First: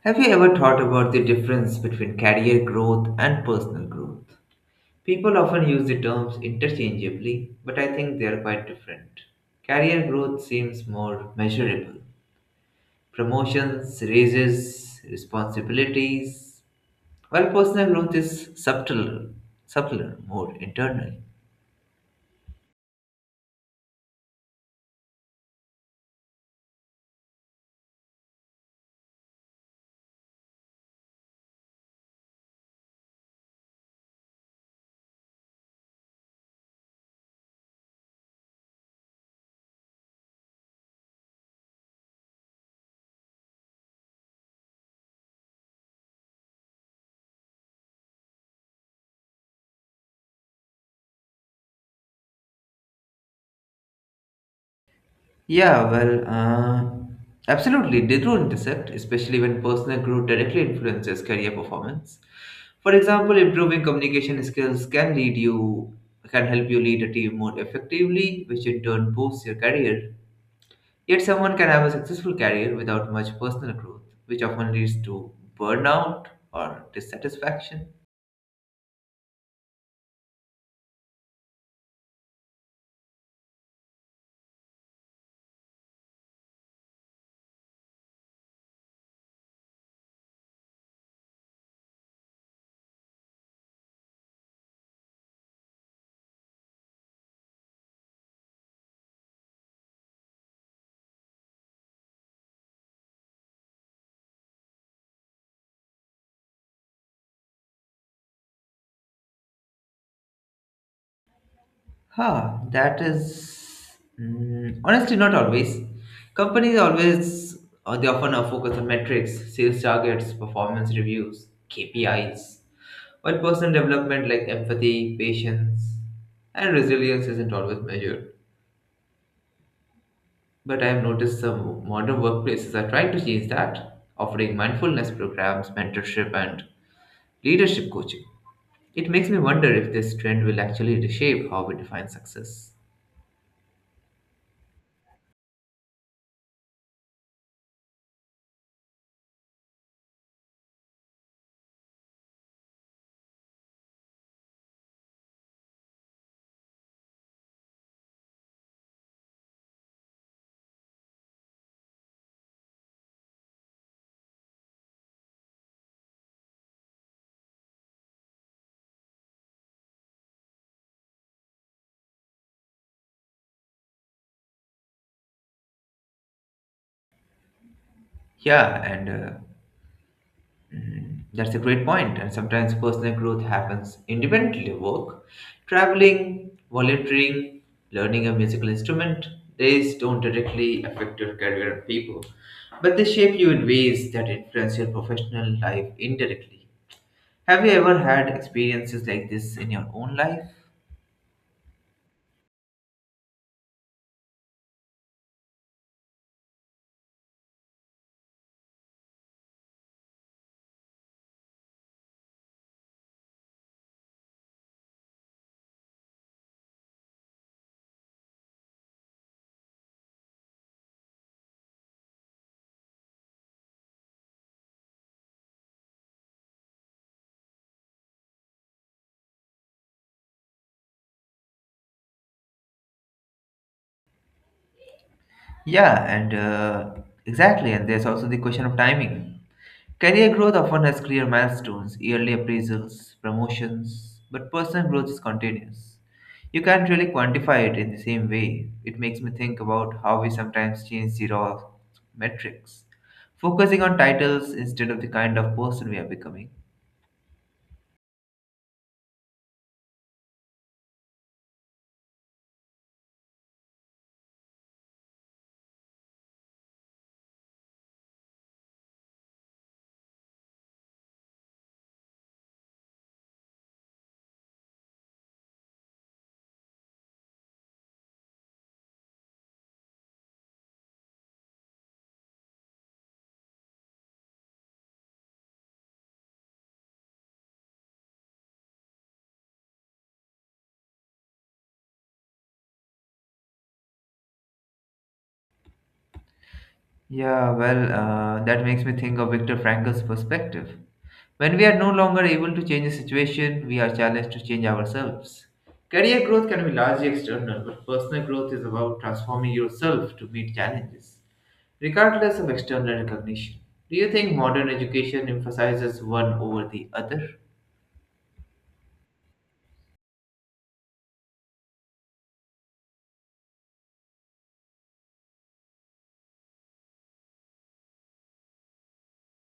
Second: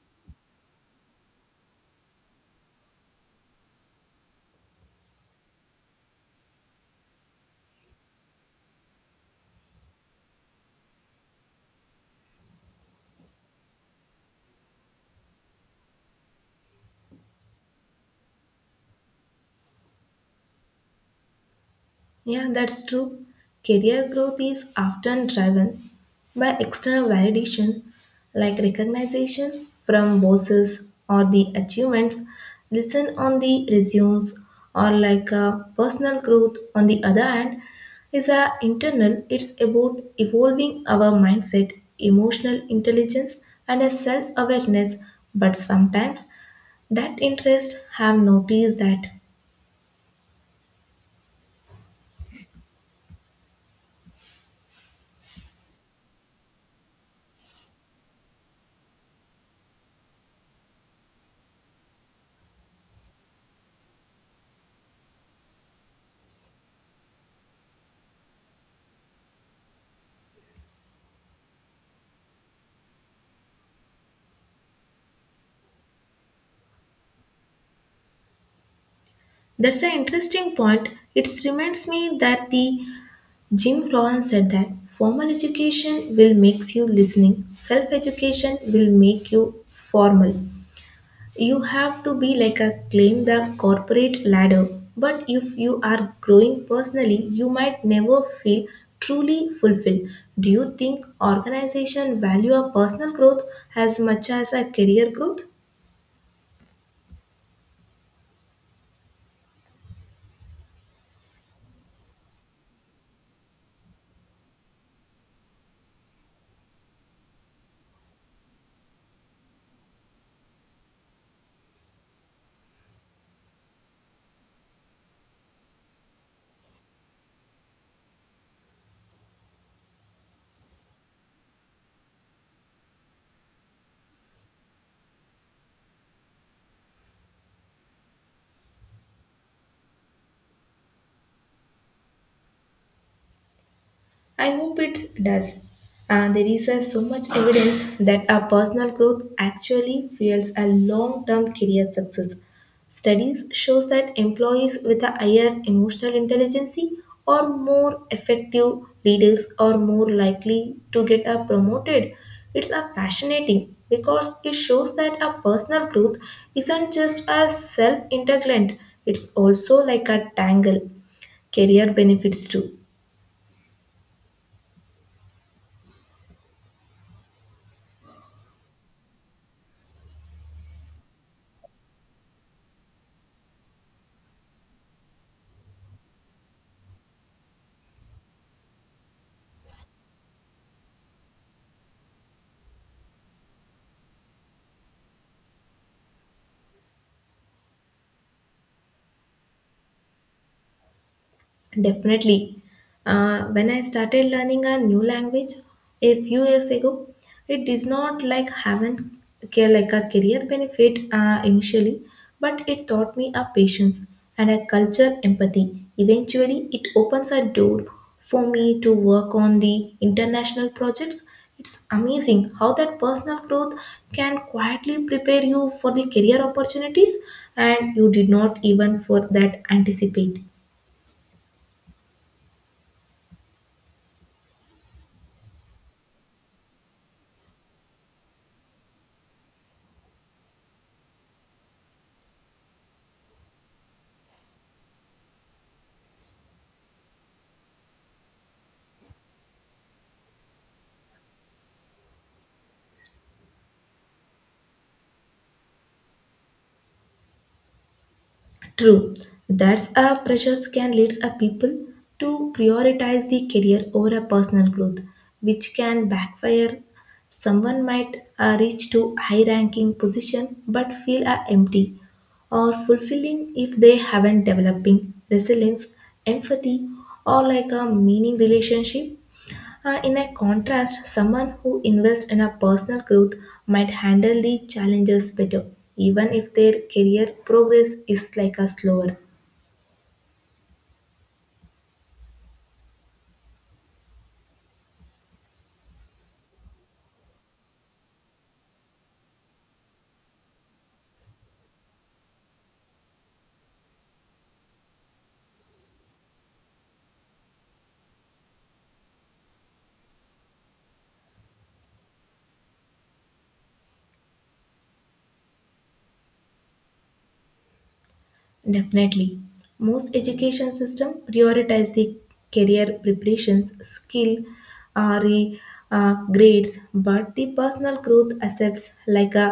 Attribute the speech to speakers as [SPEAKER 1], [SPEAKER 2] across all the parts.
[SPEAKER 1] Have you ever thought about the difference between career growth and personal growth? People often use the terms interchangeably, but I think they are quite different. Career growth seems more measurable promotions, raises, responsibilities, while personal growth is subtler, subtler, more internal.
[SPEAKER 2] Yeah, that's true. Career growth is often driven by external validation like recognition from bosses or the achievements listen on the resumes or personal growth on the other hand is a internal it's about evolving our mindset emotional intelligence and a self awareness but sometimes that interest have noticed that.
[SPEAKER 1] Yeah, well, uh, absolutely. They do intercept, especially when personal growth directly influences career performance. For example, improving communication skills can lead you can help you lead a team more effectively, which in turn boosts your career. Yet someone can have a successful career without much personal growth, which often leads to burnout or dissatisfaction.
[SPEAKER 2] That's an interesting point. It reminds me that the Jim Rohn said that formal education will make you listening, self education will make you formal. You have to be like a climb the corporate ladder. But if you are growing personally, you might never feel truly fulfilled. Do you think organization value a personal growth as much as a career growth?
[SPEAKER 1] That is honestly not always. Companies always they often are focused on metrics, sales targets, performance reviews, KPIs, while personal development like empathy, patience, and resilience isn't always measured. But I have noticed some modern workplaces are trying to change that, offering mindfulness programs, mentorship, and leadership coaching. It makes me wonder if this trend will actually reshape how we define success.
[SPEAKER 2] I hope it does. And there is so much evidence that our personal growth actually fuels a long-term career success. Studies shows that employees with a higher emotional intelligence are more effective leaders are more likely to get a promoted. It's a fascinating because it shows that a personal growth isn't just a self-integrant, it's also like a tangle career benefits too.
[SPEAKER 1] Yeah, and That's a great point. And sometimes personal growth happens independently of work. Traveling, volunteering, learning a musical instrument, these don't directly affect your career and people, but they shape you in ways that influence your professional life indirectly. Have you ever had experiences like this in your own life?
[SPEAKER 2] Definitely. When I started learning a new language a few years ago, it did not like having like a career benefit initially, but it taught me a patience and a culture empathy. Eventually, it opens a door for me to work on the international projects. It's amazing how that personal growth can quietly prepare you for the career opportunities and you did not even for that anticipate.
[SPEAKER 1] Yeah, and exactly. And there's also the question of timing. Career growth often has clear milestones, yearly appraisals, promotions, but personal growth is continuous. You can't really quantify it in the same way. It makes me think about how we sometimes change the raw metrics, focusing on titles instead of the kind of person we are becoming.
[SPEAKER 2] True, that's a pressures can lead a people to prioritize the career over a personal growth, which can backfire. Someone might reach to high-ranking position but feel empty or fulfilling if they haven't developing resilience, empathy, or like a meaning relationship in a contrast, someone who invests in a personal growth might handle the challenges better, even if their career progress is like a slower.
[SPEAKER 1] That makes me think of Viktor Frankl's perspective. When we are no longer able to change the situation, we are challenged to change ourselves. Career growth can be largely external, but personal growth is about transforming yourself to meet challenges, regardless of external recognition. Do you think modern education emphasizes one over the other?
[SPEAKER 2] Definitely. Most education system prioritize the career preparations, skill, RE, grades, but the personal growth accepts like a,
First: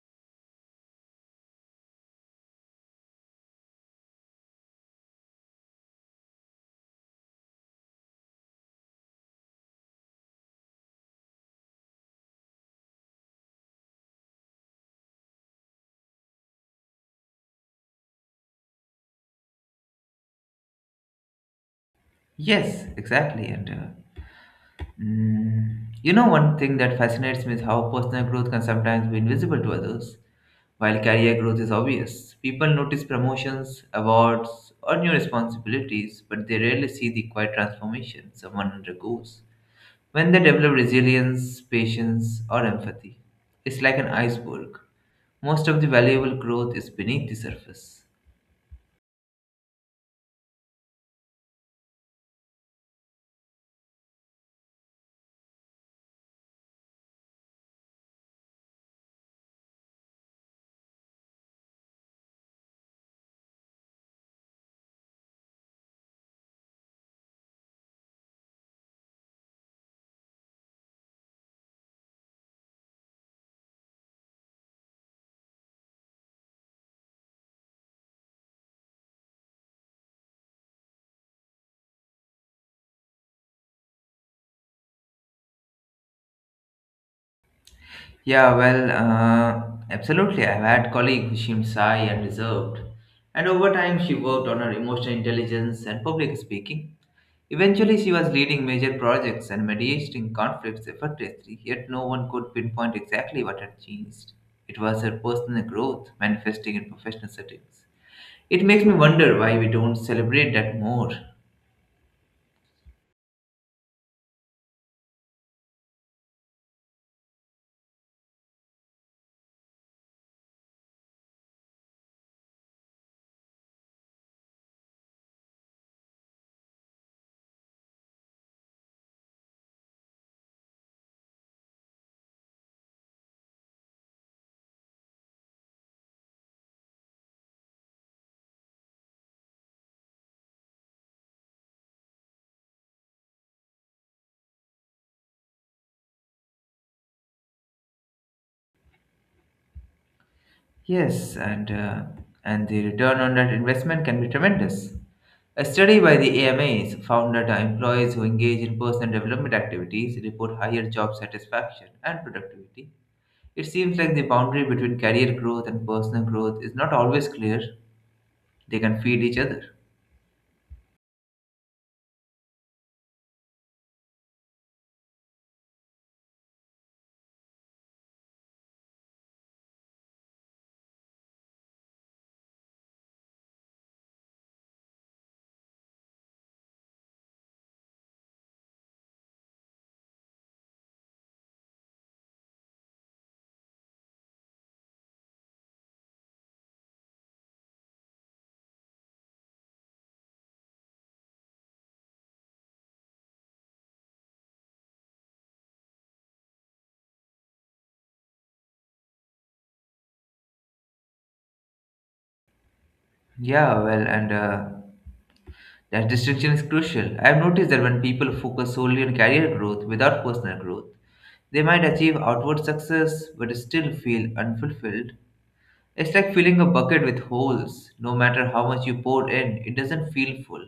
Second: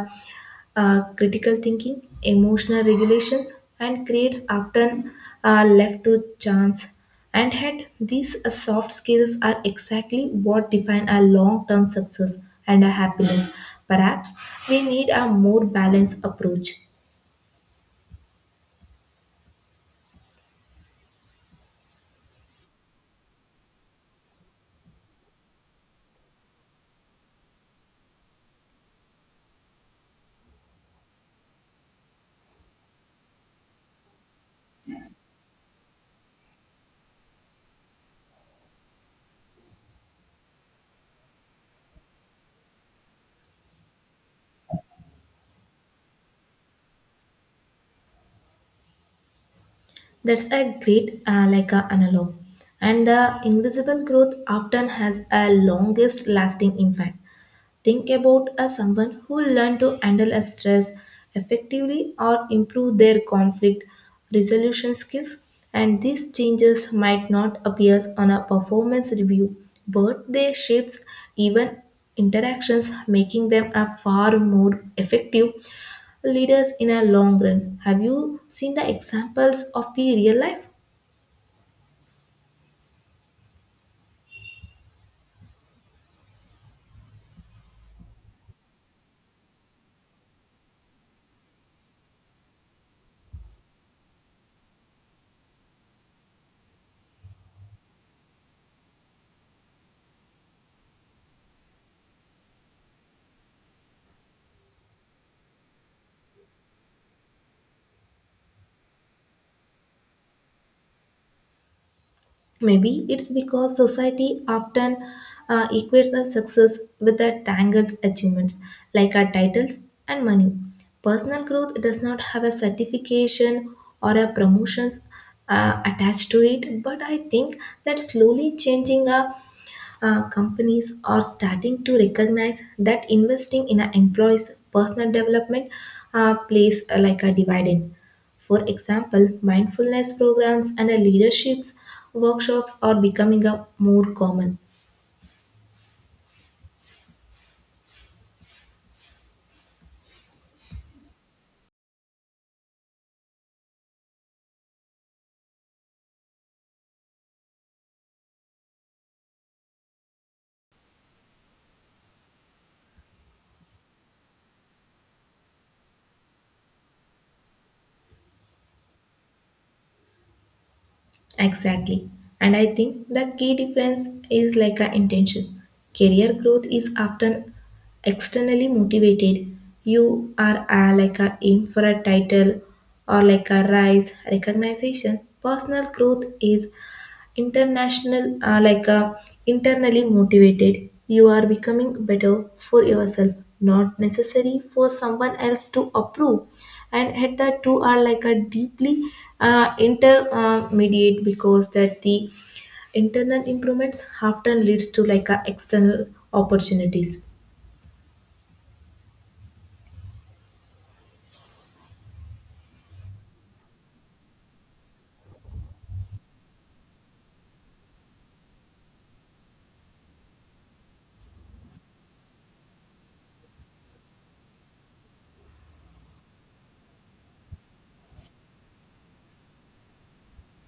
[SPEAKER 2] critical thinking, emotional regulations, and grades often are left to chance. And yet, these soft skills are exactly what define our long-term success and our happiness. Perhaps we need a more balanced approach.
[SPEAKER 1] Yes, exactly. You know, one thing that fascinates me is how personal growth can sometimes be invisible to others. While career growth is obvious, people notice promotions, awards, or new responsibilities, but they rarely see the quiet transformation someone undergoes when they develop resilience, patience, or empathy. It's like an iceberg. Most of the valuable growth is beneath the surface.
[SPEAKER 2] That's a great like a analog. And the invisible growth often has a longest lasting impact. Think about a someone who learned to handle a stress effectively or improve their conflict resolution skills. And these changes might not appear on a performance review, but they shapes even interactions, making them a far more effective leaders in a long run. Have you seen the examples of the real life?
[SPEAKER 1] Absolutely. I've had colleague who seemed shy and reserved, and over time she worked on her emotional intelligence and public speaking. Eventually, she was leading major projects and mediating conflicts effortlessly. Yet no one could pinpoint exactly what had changed. It was her personal growth manifesting in professional settings. It makes me wonder why we don't celebrate that more.
[SPEAKER 2] Maybe it's because society often equates our success with our tangles achievements, like our titles and money. Personal growth does not have a certification or a promotions attached to it, but I think that slowly changing our companies are starting to recognize that investing in our employees' personal development plays like a dividend. For example, mindfulness programs and leaderships workshops are becoming a more common.
[SPEAKER 1] Yes, and uh, and the return on that investment can be tremendous. A study by the AMAs found that employees who engage in personal development activities report higher job satisfaction and productivity. It seems like the boundary between career growth and personal growth is not always clear. They can feed each other.
[SPEAKER 2] Exactly. And I think the key difference is like a intention. Career growth is often externally motivated. You are like a aim for a title or like a rise recognition. Personal growth is international internally motivated you are becoming better for yourself not necessary for someone else to approve and at that two are like a deeply intermediate because that the internal improvements often leads to like a external opportunities.
[SPEAKER 1] Yeah, well, and that distinction is crucial. I've noticed that when people focus solely on career growth without personal growth, they might achieve outward success but still feel unfulfilled. It's like filling a bucket with holes. No matter how much you pour in, it doesn't feel full.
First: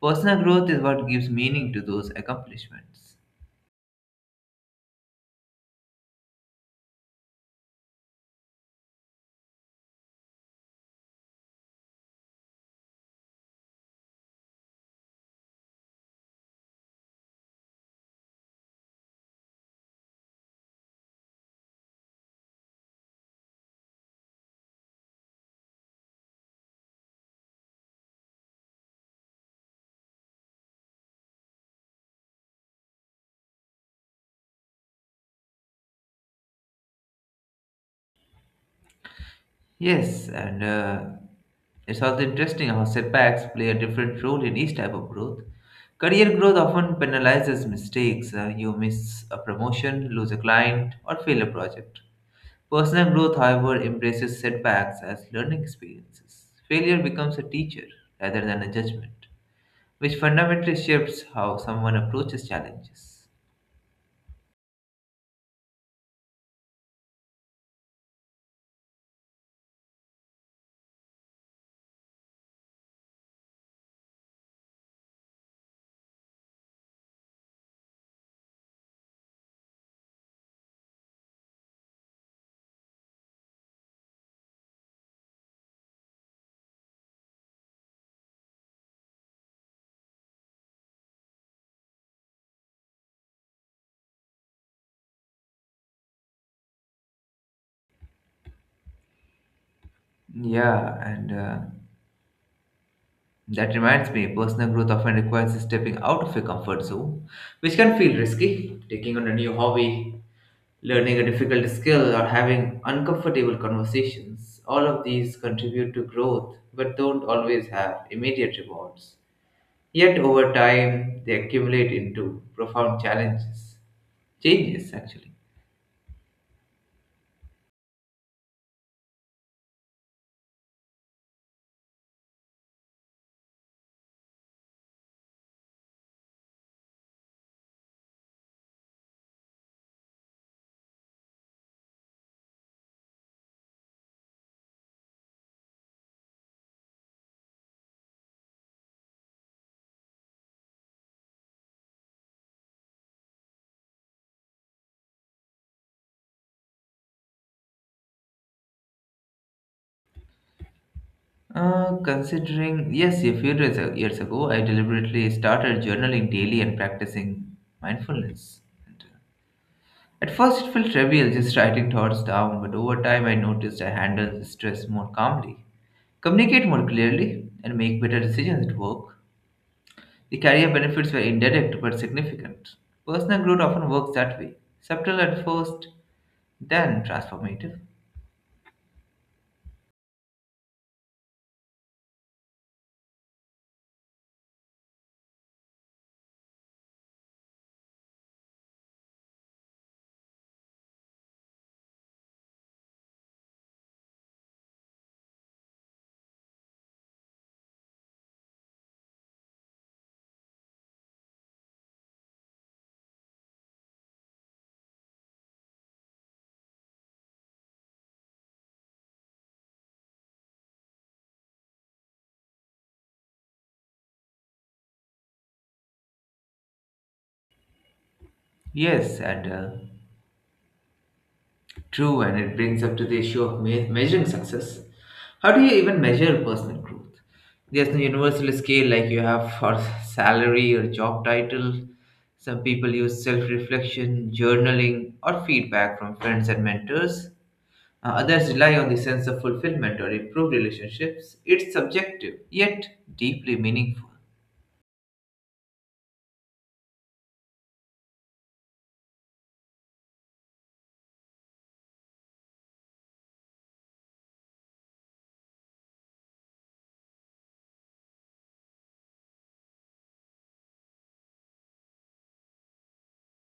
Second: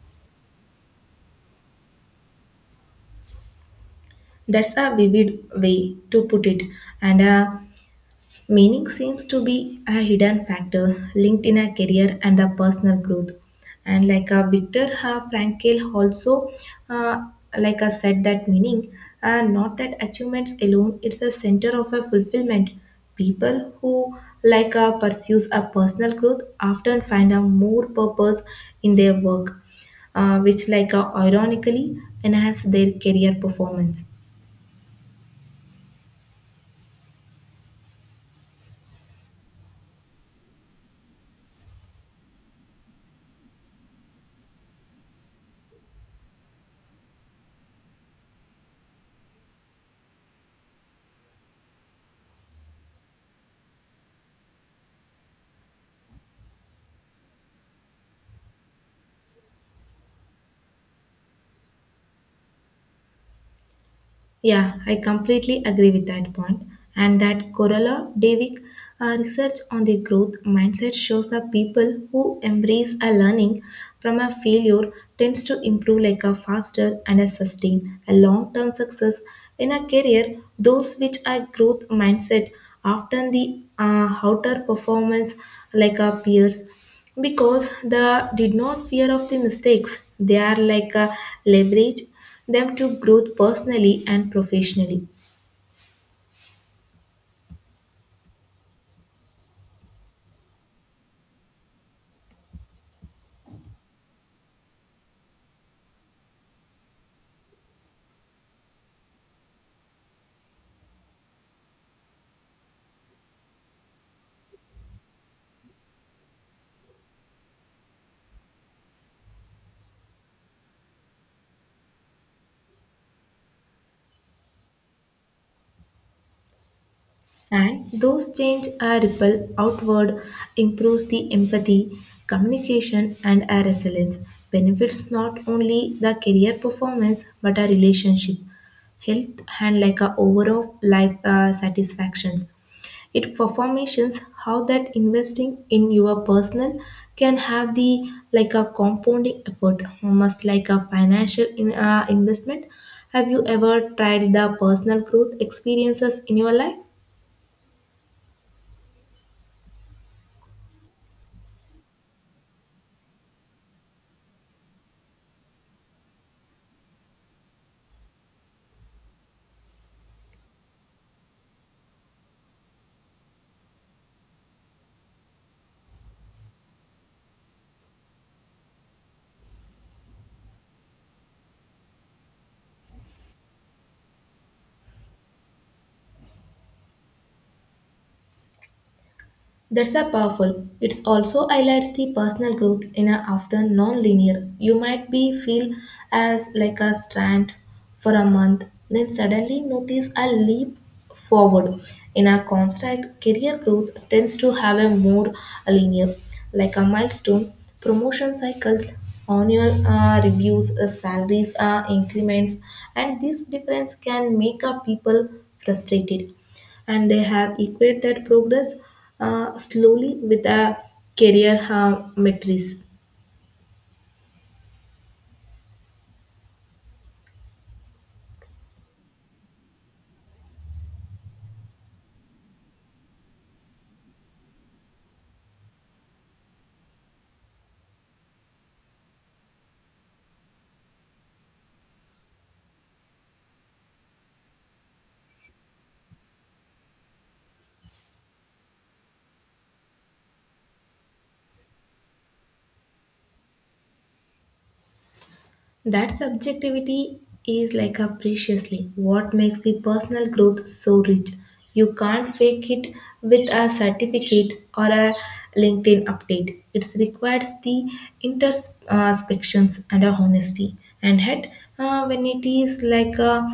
[SPEAKER 1] Personal growth is what gives meaning to those accomplishments.
[SPEAKER 2] That's a vivid way to put it and meaning seems to be a hidden factor linked in a career and the personal growth. And like a Viktor Frankl also uh, like I said that meaning, not that achievements alone, it's a center of a fulfillment. People who pursues a personal growth often find a more purpose in their work, which like ironically enhance their career performance.
[SPEAKER 1] Yes, and it's also interesting how setbacks play a different role in each type of growth. Career growth often penalizes mistakes. You miss a promotion, lose a client, or fail a project. Personal growth, however, embraces setbacks as learning experiences. Failure becomes a teacher rather than a judgment, which fundamentally shifts how someone approaches challenges.
[SPEAKER 2] Yeah, I completely agree with that point. And that Corolla Davick research on the growth mindset shows that people who embrace a learning from a failure tends to improve like a faster and a sustain a long-term success in a career. Those which are growth mindset often the outer performance like our peers because they did not fear of the mistakes they are like a leverage them to growth personally and professionally.
[SPEAKER 1] Yeah, and that reminds me, personal growth often requires stepping out of your comfort zone, which can feel risky. Taking on a new hobby, learning a difficult skill, or having uncomfortable conversations, all of these contribute to growth but don't always have immediate rewards. Yet, over time, they accumulate into profound challenges, changes actually.
[SPEAKER 2] And those change a ripple outward, improves the empathy, communication, and our resilience. Benefits not only the career performance but our relationship, health, and like a overall life satisfactions. It performations how that investing in your personal can have the like a compounding effort, almost like a financial investment. Have you ever tried the personal growth experiences in your life?
[SPEAKER 1] Considering, yes, a few years ago, I deliberately started journaling daily and practicing mindfulness. At first, it felt trivial, just writing thoughts down, but over time, I noticed I handled stress more calmly, communicate more clearly, and make better decisions at work. The career benefits were indirect but significant. Personal growth often works that way, subtle at first, then transformative.
[SPEAKER 2] That's a powerful. It's also highlights the personal growth in a often non-linear. You might be feel as like a strand for a month, then suddenly notice a leap forward. In a constant career growth tends to have a more linear, like a milestone, promotion cycles, annual reviews, salaries increments, and this difference can make a people frustrated and they have equated that progress slowly with a career matrix.
[SPEAKER 1] Yes, and True, and it brings up to the issue of measuring success. How do you even measure personal growth? There's no universal scale like you have for salary or job title. Some people use self reflection, journaling, or feedback from friends and mentors. Others rely on the sense of fulfillment or improved relationships. It's subjective, yet deeply meaningful.
[SPEAKER 2] That subjectivity is like a preciously what makes the personal growth so rich. You can't fake it with a certificate or a LinkedIn update. It requires the intersections and a honesty. And yet, uh, when it is like a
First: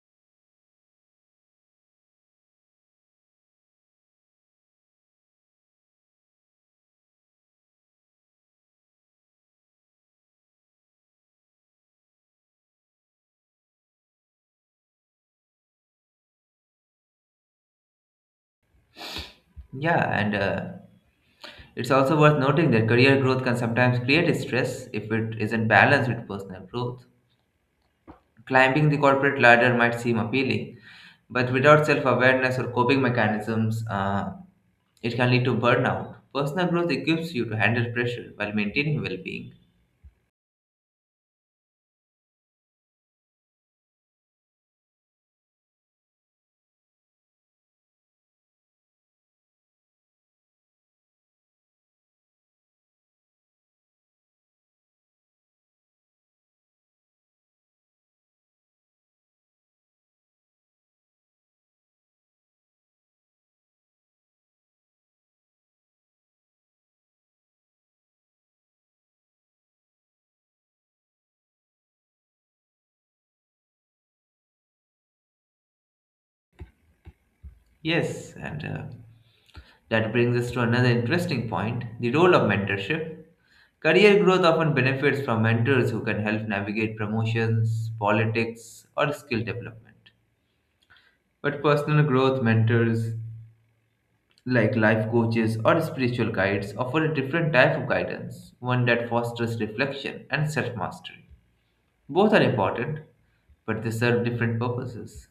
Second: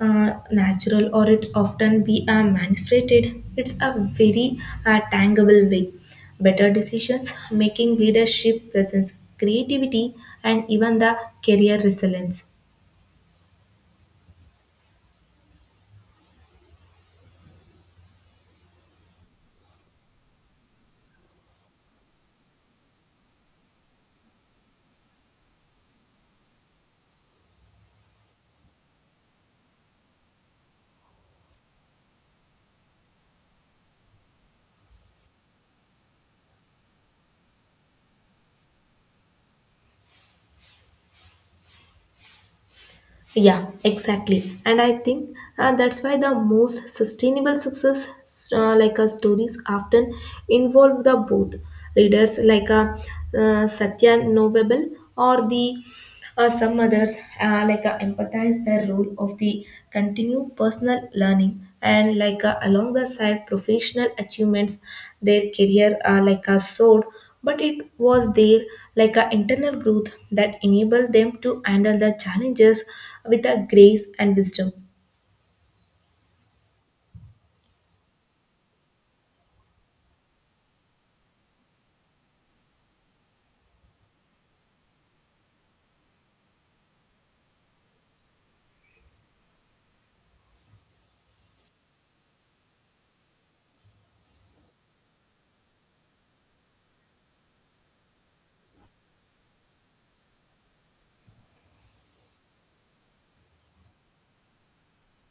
[SPEAKER 2] uh, natural or it often be manifested, it's a very tangible way better decisions making, leadership presence, creativity, and even the career resilience.
[SPEAKER 1] Yeah, and it's also worth noting that career growth can sometimes create stress if it isn't balanced with personal growth. Climbing the corporate ladder might seem appealing, but without self awareness or coping mechanisms, it can lead to burnout. Personal growth equips you to handle pressure while maintaining well being.
[SPEAKER 2] Yeah, exactly. And I think that's why the most sustainable success, stories, often involve the both leaders, like Satya Novable or the some others, empathize their role of the continued personal learning and along the side professional achievements, their career, soared but it was there like an internal growth that enabled them to handle the challenges with a grace and wisdom.
[SPEAKER 1] Yes, and that brings us to another interesting point the role of mentorship. Career growth often benefits from mentors who can help navigate promotions, politics, or skill development. But personal growth mentors like life coaches or spiritual guides, offer a different type of guidance, one that fosters reflection and self mastery. Both are important, but they serve different purposes.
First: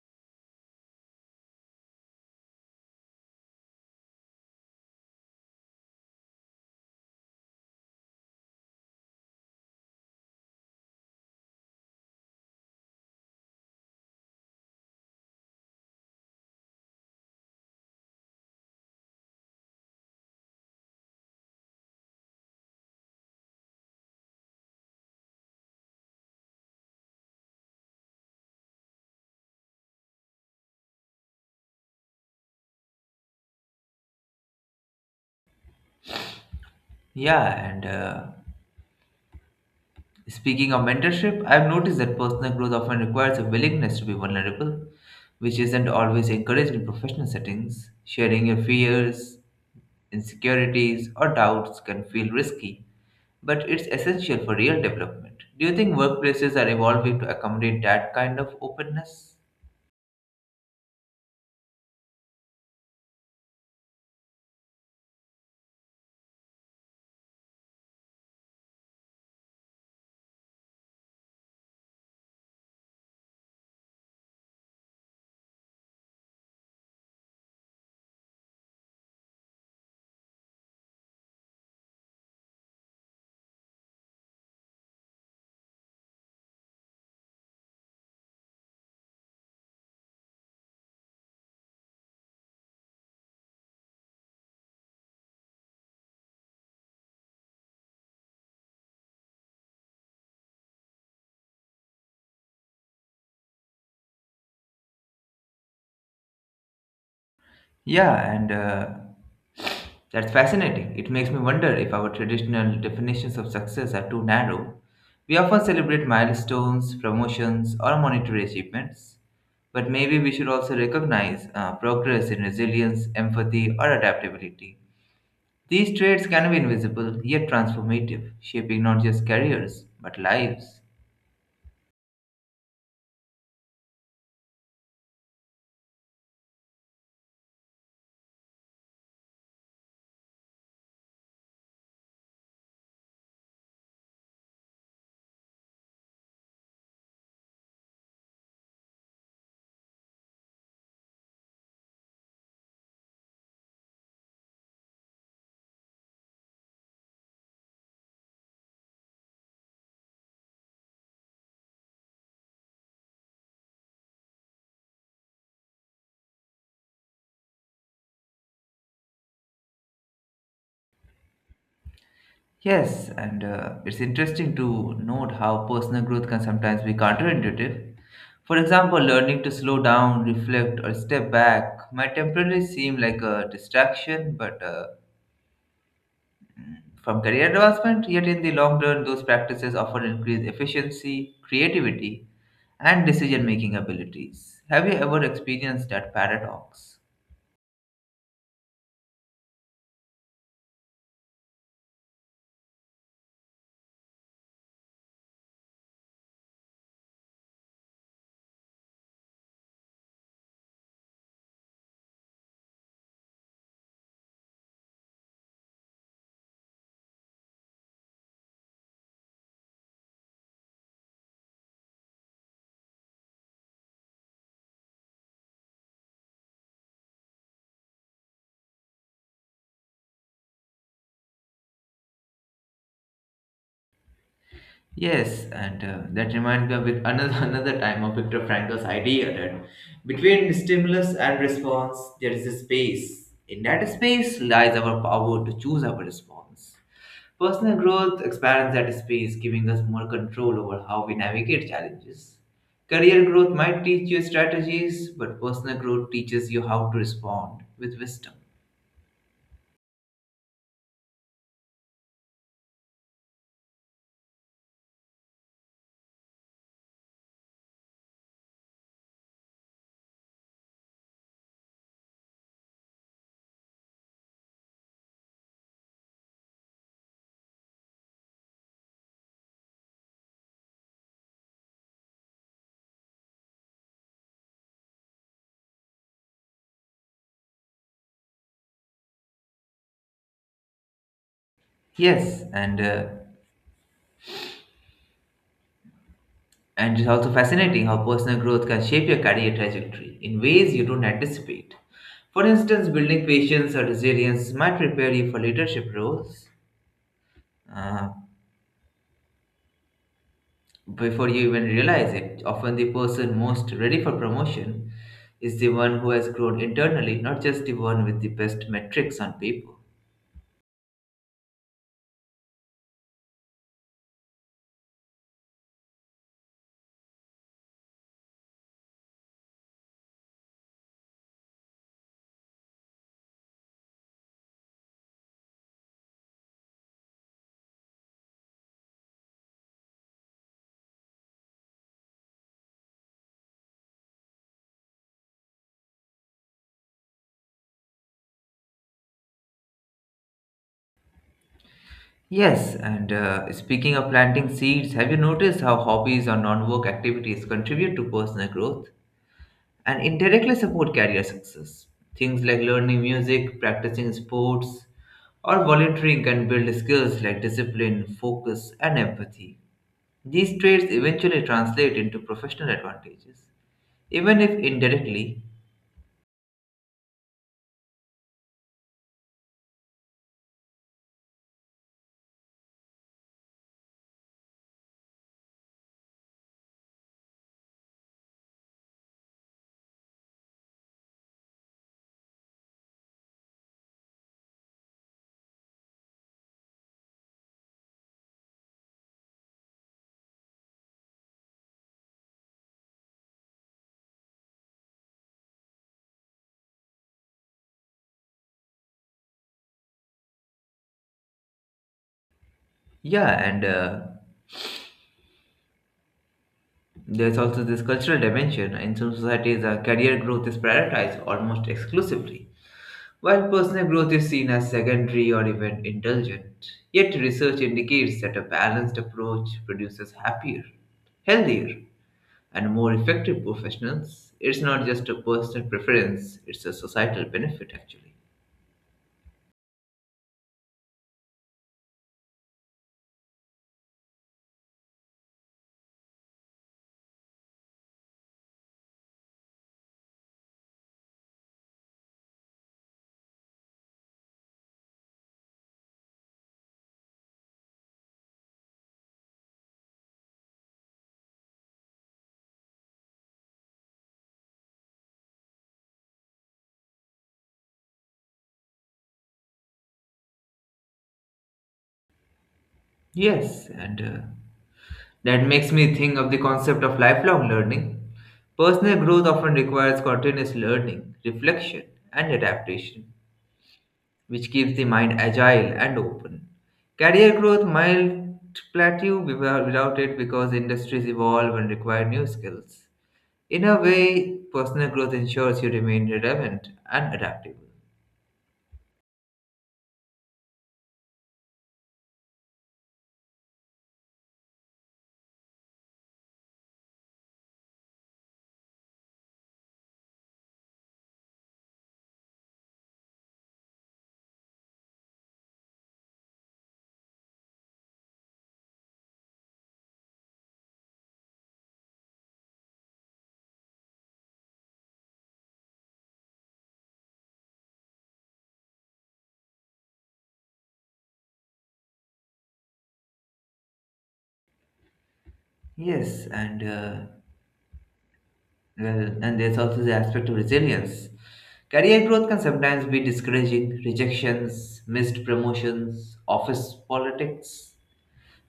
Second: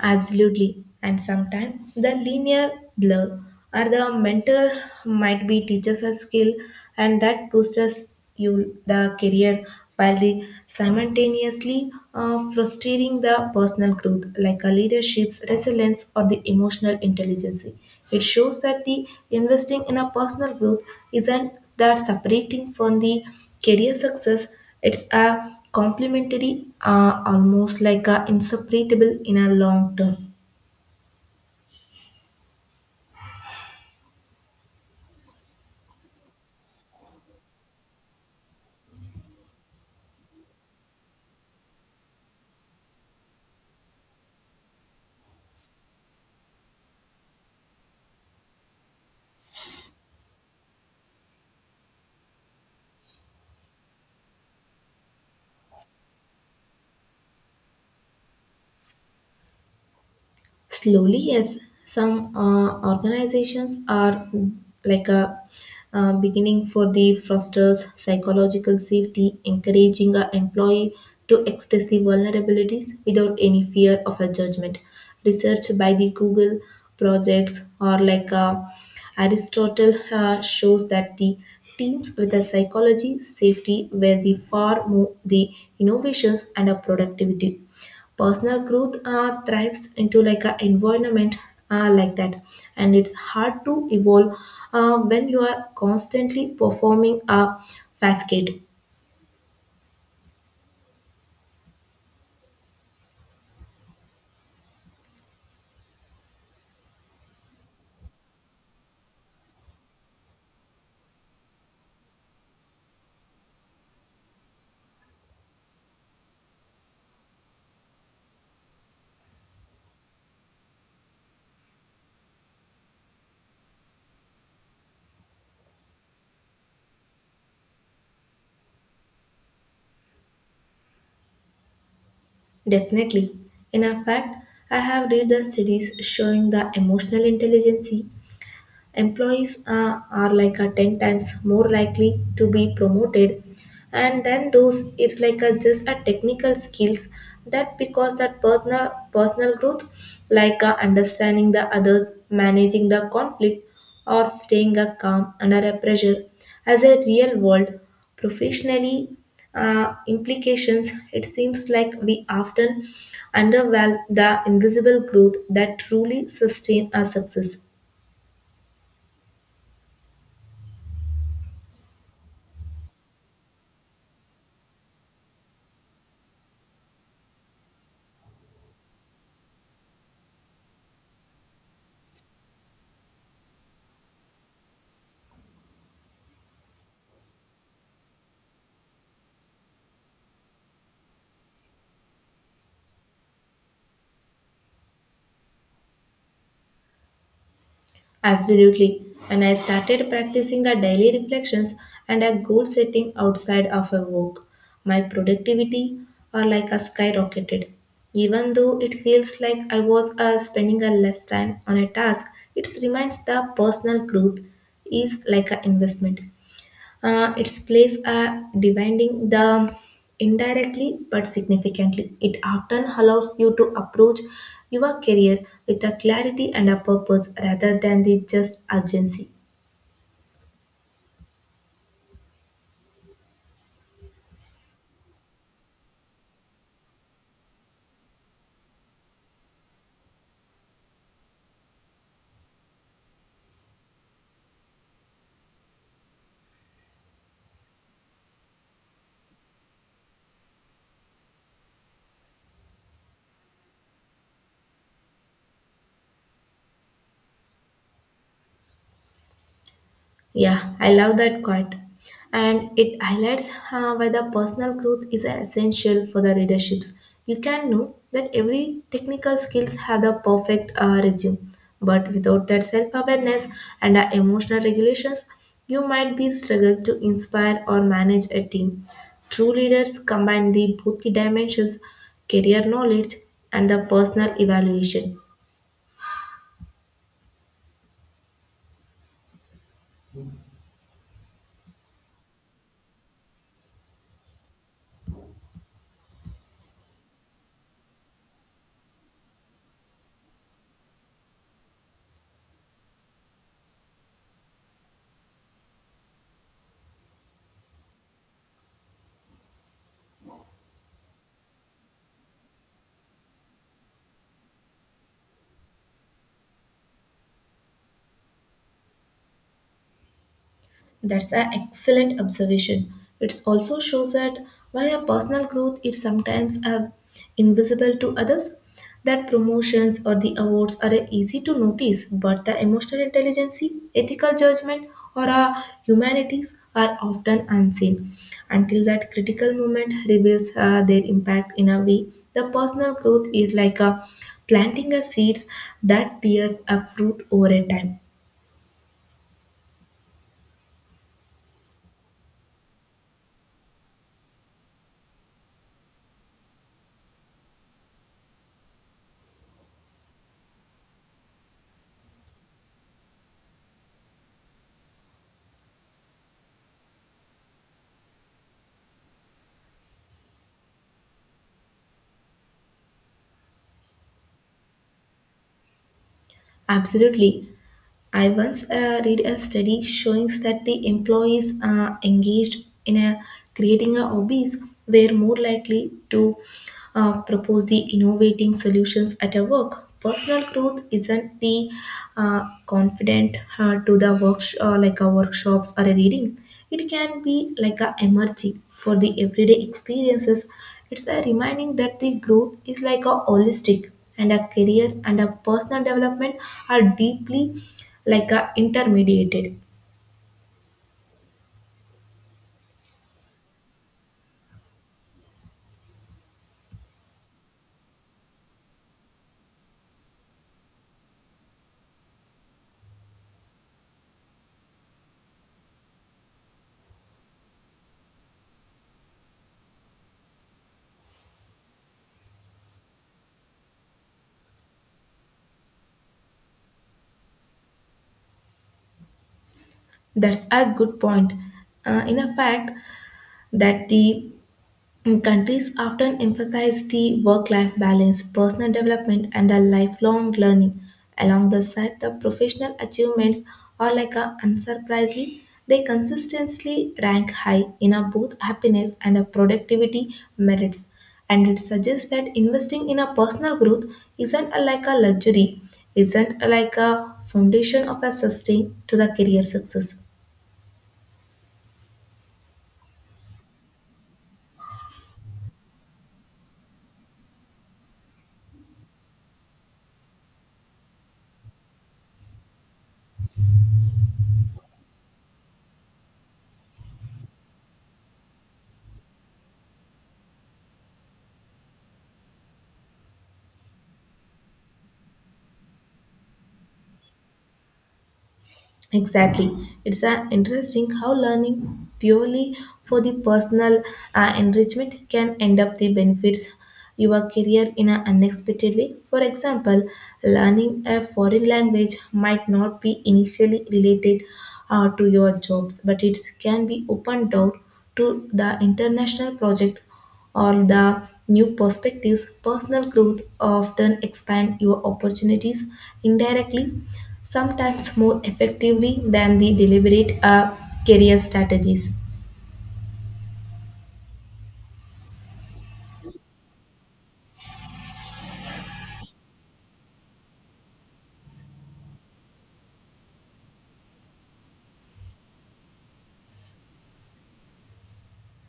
[SPEAKER 2] Absolutely. And sometimes the linear blur or the mentor might be teaches a skill and that boosts you the career while the simultaneously frustrating the personal growth like a leadership's resilience or the emotional intelligence. It shows that the investing in a personal growth isn't that separating from the career success it's a complementary, almost like a inseparable in a long term.
[SPEAKER 1] Yeah, and Speaking of mentorship, I've noticed that personal growth often requires a willingness to be vulnerable, which isn't always encouraged in professional settings. Sharing your fears, insecurities, or doubts can feel risky, but it's essential for real development. Do you think workplaces are evolving to accommodate that kind of openness?
[SPEAKER 2] Slowly, yes. Some organizations are like a beginning for the fosters psychological safety, encouraging a employee to express the vulnerabilities without any fear of a judgment. Research by the Google projects or Aristotle shows that the teams with a psychology safety were the far more the innovations and a productivity personal growth thrives into like an environment like that and it's hard to evolve when you are constantly performing a facade.
[SPEAKER 1] Yeah, and That's fascinating. It makes me wonder if our traditional definitions of success are too narrow. We often celebrate milestones, promotions, or monetary achievements, but maybe we should also recognize progress in resilience, empathy, or adaptability. These traits can be invisible yet transformative, shaping not just careers but lives.
[SPEAKER 2] Definitely in a fact I have read the series showing the emotional intelligence employees are like a 10 times more likely to be promoted, and then those it's like a just a technical skills that because that personal growth understanding the others, managing the conflict, or staying calm under a pressure as a real world professionally implications it seems like we often undervalue the invisible growth that truly sustain our success.
[SPEAKER 1] Yes, and it's interesting to note how personal growth can sometimes be counterintuitive. For example, learning to slow down, reflect, or step back might temporarily seem like a distraction, but from career advancement, yet in the long run, those practices often increase efficiency, creativity, and decision making abilities. Have you ever experienced that paradox?
[SPEAKER 2] Absolutely. When I started practicing a daily reflections and a goal setting outside of a work, my productivity are like a skyrocketed. Even though it feels like I was spending a less time on a task, it reminds the personal growth is like an investment. Its place are dividing the indirectly but significantly. It often allows you to approach your career with a clarity and a purpose rather than the just urgency.
[SPEAKER 1] Yes, and that reminds me of another another time of Viktor Frankl's idea that between stimulus and response there is a space. In that space lies our power to choose our response. Personal growth expands that space, giving us more control over how we navigate challenges. Career growth might teach you strategies, but personal growth teaches you how to respond with wisdom.
[SPEAKER 2] Yeah, I love that quote. And it highlights why the personal growth is essential for the readerships. You can know that every technical skills have the perfect resume, but without that self-awareness and emotional regulations, you might be struggled to inspire or manage a team. True leaders combine the both the dimensions, career knowledge and the personal evaluation.
[SPEAKER 1] Yes, and uh, And it's also fascinating how personal growth can shape your career trajectory in ways you don't anticipate. For instance, building patience or resilience might prepare you for leadership roles uh, before you even realize it. Often, the person most ready for promotion is the one who has grown internally, not just the one with the best metrics on paper.
[SPEAKER 2] That's an excellent observation. It also shows that why our personal growth is sometimes invisible to others, that promotions or the awards are easy to notice, but the emotional intelligence, ethical judgment, or our humanities are often unseen until that critical moment reveals their impact in a way. The personal growth is like a planting a seeds that bears a fruit over a time.
[SPEAKER 1] Yes, and speaking of planting seeds, have you noticed how hobbies or non work activities contribute to personal growth and indirectly support career success? Things like learning music, practicing sports, or volunteering can build skills like discipline, focus, and empathy. These traits eventually translate into professional advantages, even if indirectly.
[SPEAKER 2] Absolutely. I once read a study showing that the employees engaged in a, creating a hobbies were more likely to propose the innovating solutions at a work. Personal growth isn't the confident to the work like a workshops or a reading. It can be like a emoji for the everyday experiences. It's a reminding that the growth is like a holistic and a career and a personal development are deeply like a intermediated.
[SPEAKER 1] Yeah, and there's also this cultural dimension. In some societies, career growth is prioritized almost exclusively. While personal growth is seen as secondary or even indulgent, yet research indicates that a balanced approach produces happier, healthier, and more effective professionals. It's not just a personal preference, it's a societal benefit actually.
[SPEAKER 2] That's a good point. In a fact, that the and countries often emphasize the work life balance, personal development, and the lifelong learning. Along the side, the professional achievements are like a unsurprisingly, they consistently rank high in a both happiness and a productivity merits. And it suggests that investing in a personal growth isn't a, like a luxury, isn't a, like a foundation of a sustain to the career success.
[SPEAKER 1] Yes, and that makes me think of the concept of lifelong learning. Personal growth often requires continuous learning, reflection, and adaptation, which keeps the mind agile and open. Career growth might plateau without it because industries evolve and require new skills. In a way, personal growth ensures you remain relevant and adaptable.
[SPEAKER 2] Exactly. It's interesting how learning purely for the personal enrichment can end up the benefits your career in an unexpected way. For example, learning a foreign language might not be initially related to your jobs, but it can be open door to the international project or the new perspectives, personal growth often expand your opportunities indirectly, sometimes more effectively than the deliberate career strategies.
[SPEAKER 1] Yes, and uh, and there's also the aspect of resilience. Career growth can sometimes be discouraging, rejections, missed promotions, office politics.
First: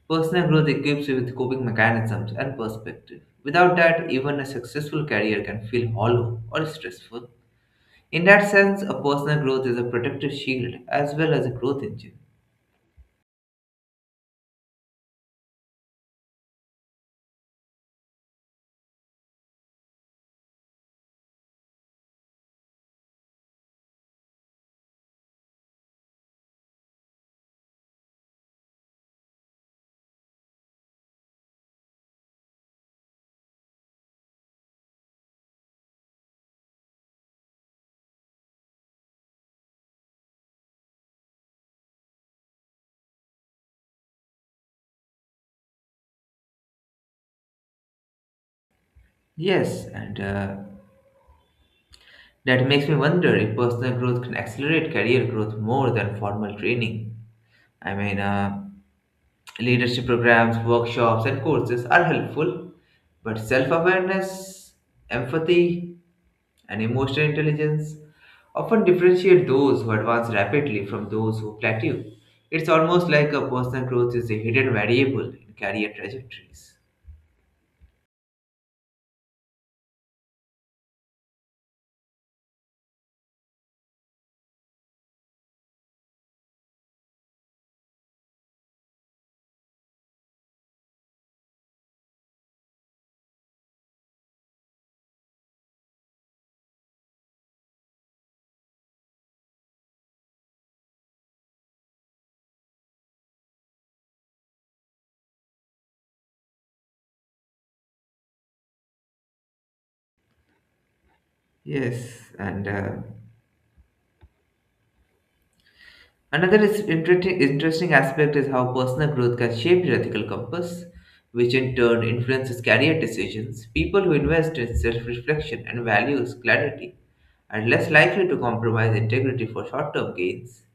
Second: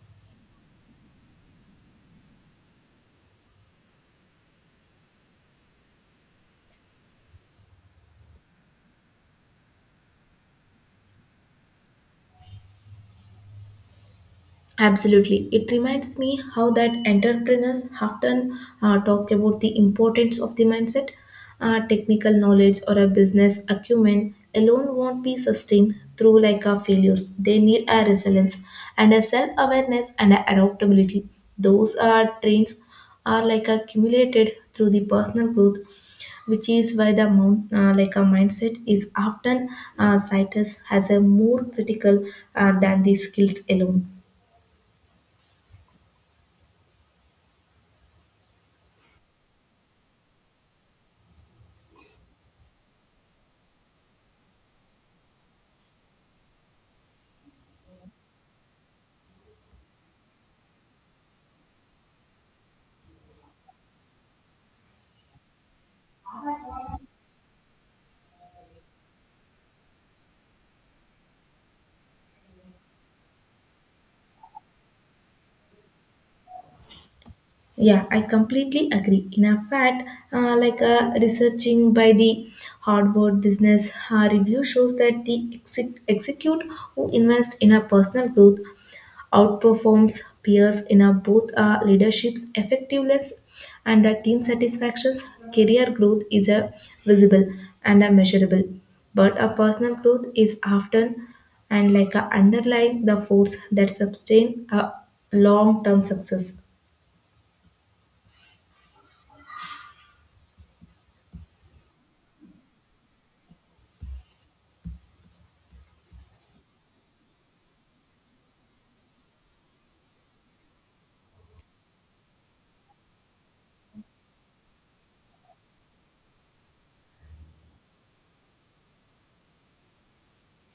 [SPEAKER 1] Personal growth equips you with coping mechanisms and perspective. Without that, even a successful career can feel hollow or stressful. In that sense, a personal growth is a protective shield as well as a growth engine.
[SPEAKER 2] Absolutely. It reminds me how that entrepreneurs often talk about the importance of the mindset. Technical knowledge or a business acumen alone won't be sustained through like a failures. They need a resilience and a self-awareness and a adaptability. Those are traits are like accumulated through the personal growth, which is why the mount, like a mindset is often cited as a more critical than the skills alone.
[SPEAKER 1] Yes, and that makes me wonder if personal growth can accelerate career growth more than formal training. I mean, uh, leadership programs, workshops, and courses are helpful, but self awareness, empathy, and emotional intelligence often differentiate those who advance rapidly from those who plateau. It's almost like a personal growth is a hidden variable in career trajectories.
[SPEAKER 2] Yeah, I completely agree. In a fact, researching by the Harvard Business Review shows that the execute who invest in a personal growth outperforms peers in a both leadership's effectiveness and the team satisfactions. Career growth is a visible and a measurable, but a personal growth is often and like a underlying the force that sustain a long-term success.
[SPEAKER 1] Yes, and Another is interesting aspect is how personal growth can shape your ethical compass, which in turn influences career decisions. People who invest in self reflection and values clarity are less likely to compromise integrity for short term gains.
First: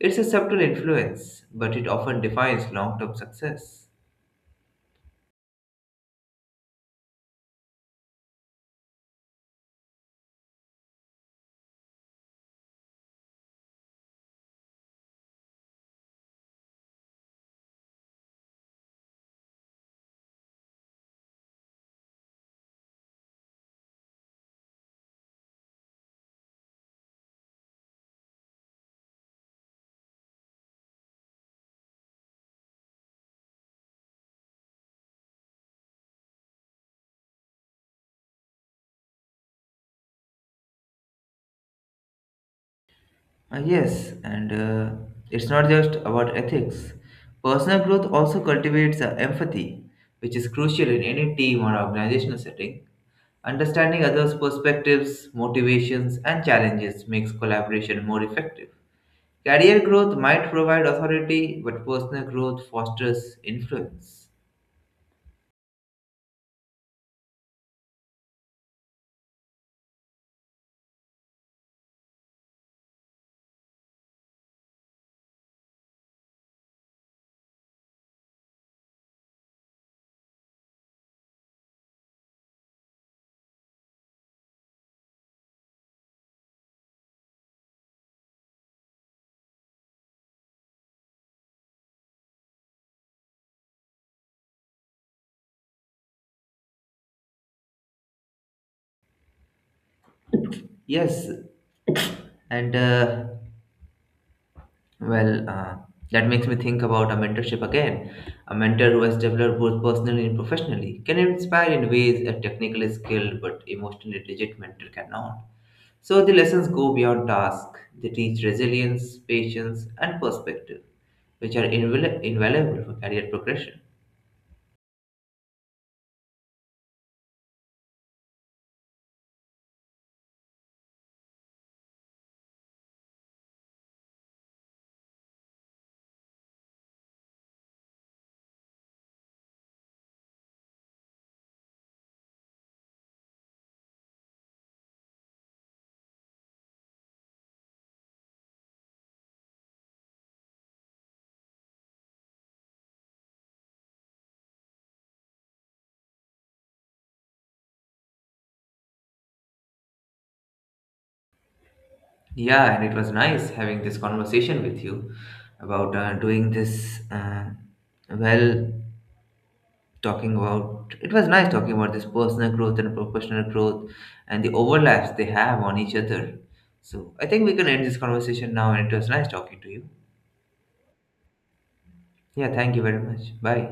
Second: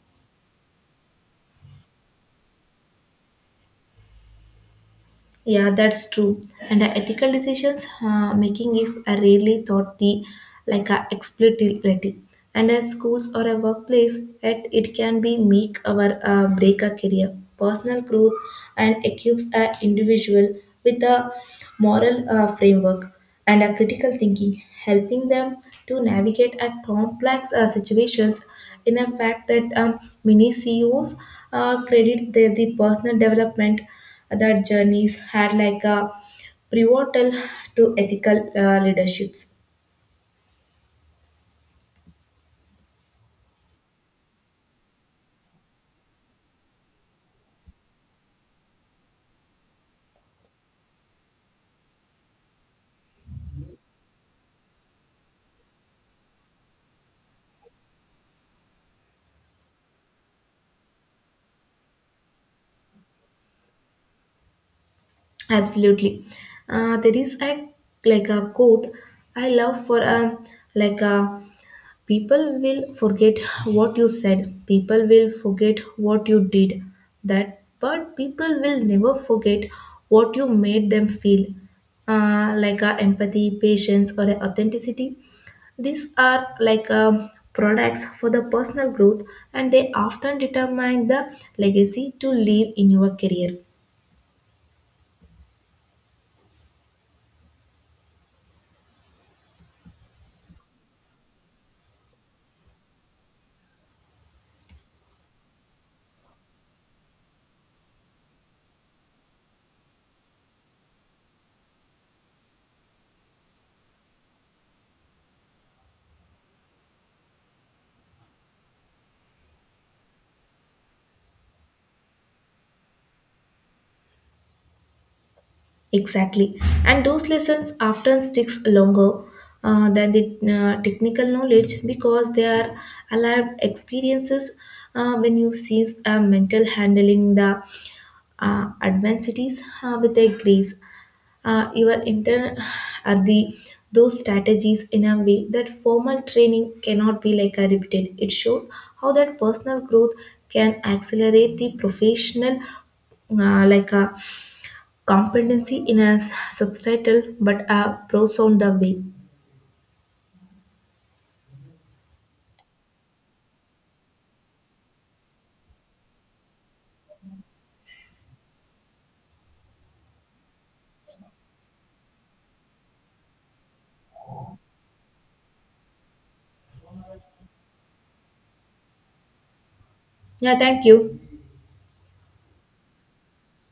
[SPEAKER 1] It's a subtle influence, but it often defines long term success.
[SPEAKER 2] Yeah, that's true. And the ethical decisions making is a rarely thought the like a explicitly. And as schools or a workplace, it can be make our break a career, personal growth, and equips an individual with a moral framework and a critical thinking, helping them to navigate a complex situations. In a fact that many CEOs credit their the personal development that journeys had like a pivotal to ethical leaderships.
[SPEAKER 1] Yes, and it's not just about ethics. Personal growth also cultivates empathy, which is crucial in any team or organizational setting. Understanding others' perspectives, motivations, and challenges makes collaboration more effective. Career growth might provide authority, but personal growth fosters influence.
[SPEAKER 2] Absolutely, there is a like a quote I love for like a people will forget what you said, people will forget what you did, that but people will never forget what you made them feel like a empathy, patience, or a authenticity. These are like products for the personal growth and they often determine the legacy to leave in your career.
[SPEAKER 1] Yes, and uh, Well, uh, that makes me think about a mentorship again. A mentor who has developed both personally and professionally can inspire in ways a technically skilled but emotionally rigid mentor cannot. So the lessons go beyond task. They teach resilience, patience, and perspective, which are invaluable for career progression.
[SPEAKER 2] Exactly. And those lessons often sticks longer than the technical knowledge because they are alive experiences when you see mental handling the adversities with a grace. You are inter are the those strategies in a way that formal training cannot be like a repeated. It shows how that personal growth can accelerate the professional like a competency in a subtitle but a pro sound the way.
[SPEAKER 1] Yeah, and it was nice having this conversation with you about doing this well talking about this personal growth and professional growth and the overlaps they have on each other. So I think we can end this conversation now and it was nice talking to you.
[SPEAKER 2] Yeah, thank you.
[SPEAKER 1] Yeah, thank you very much. Bye.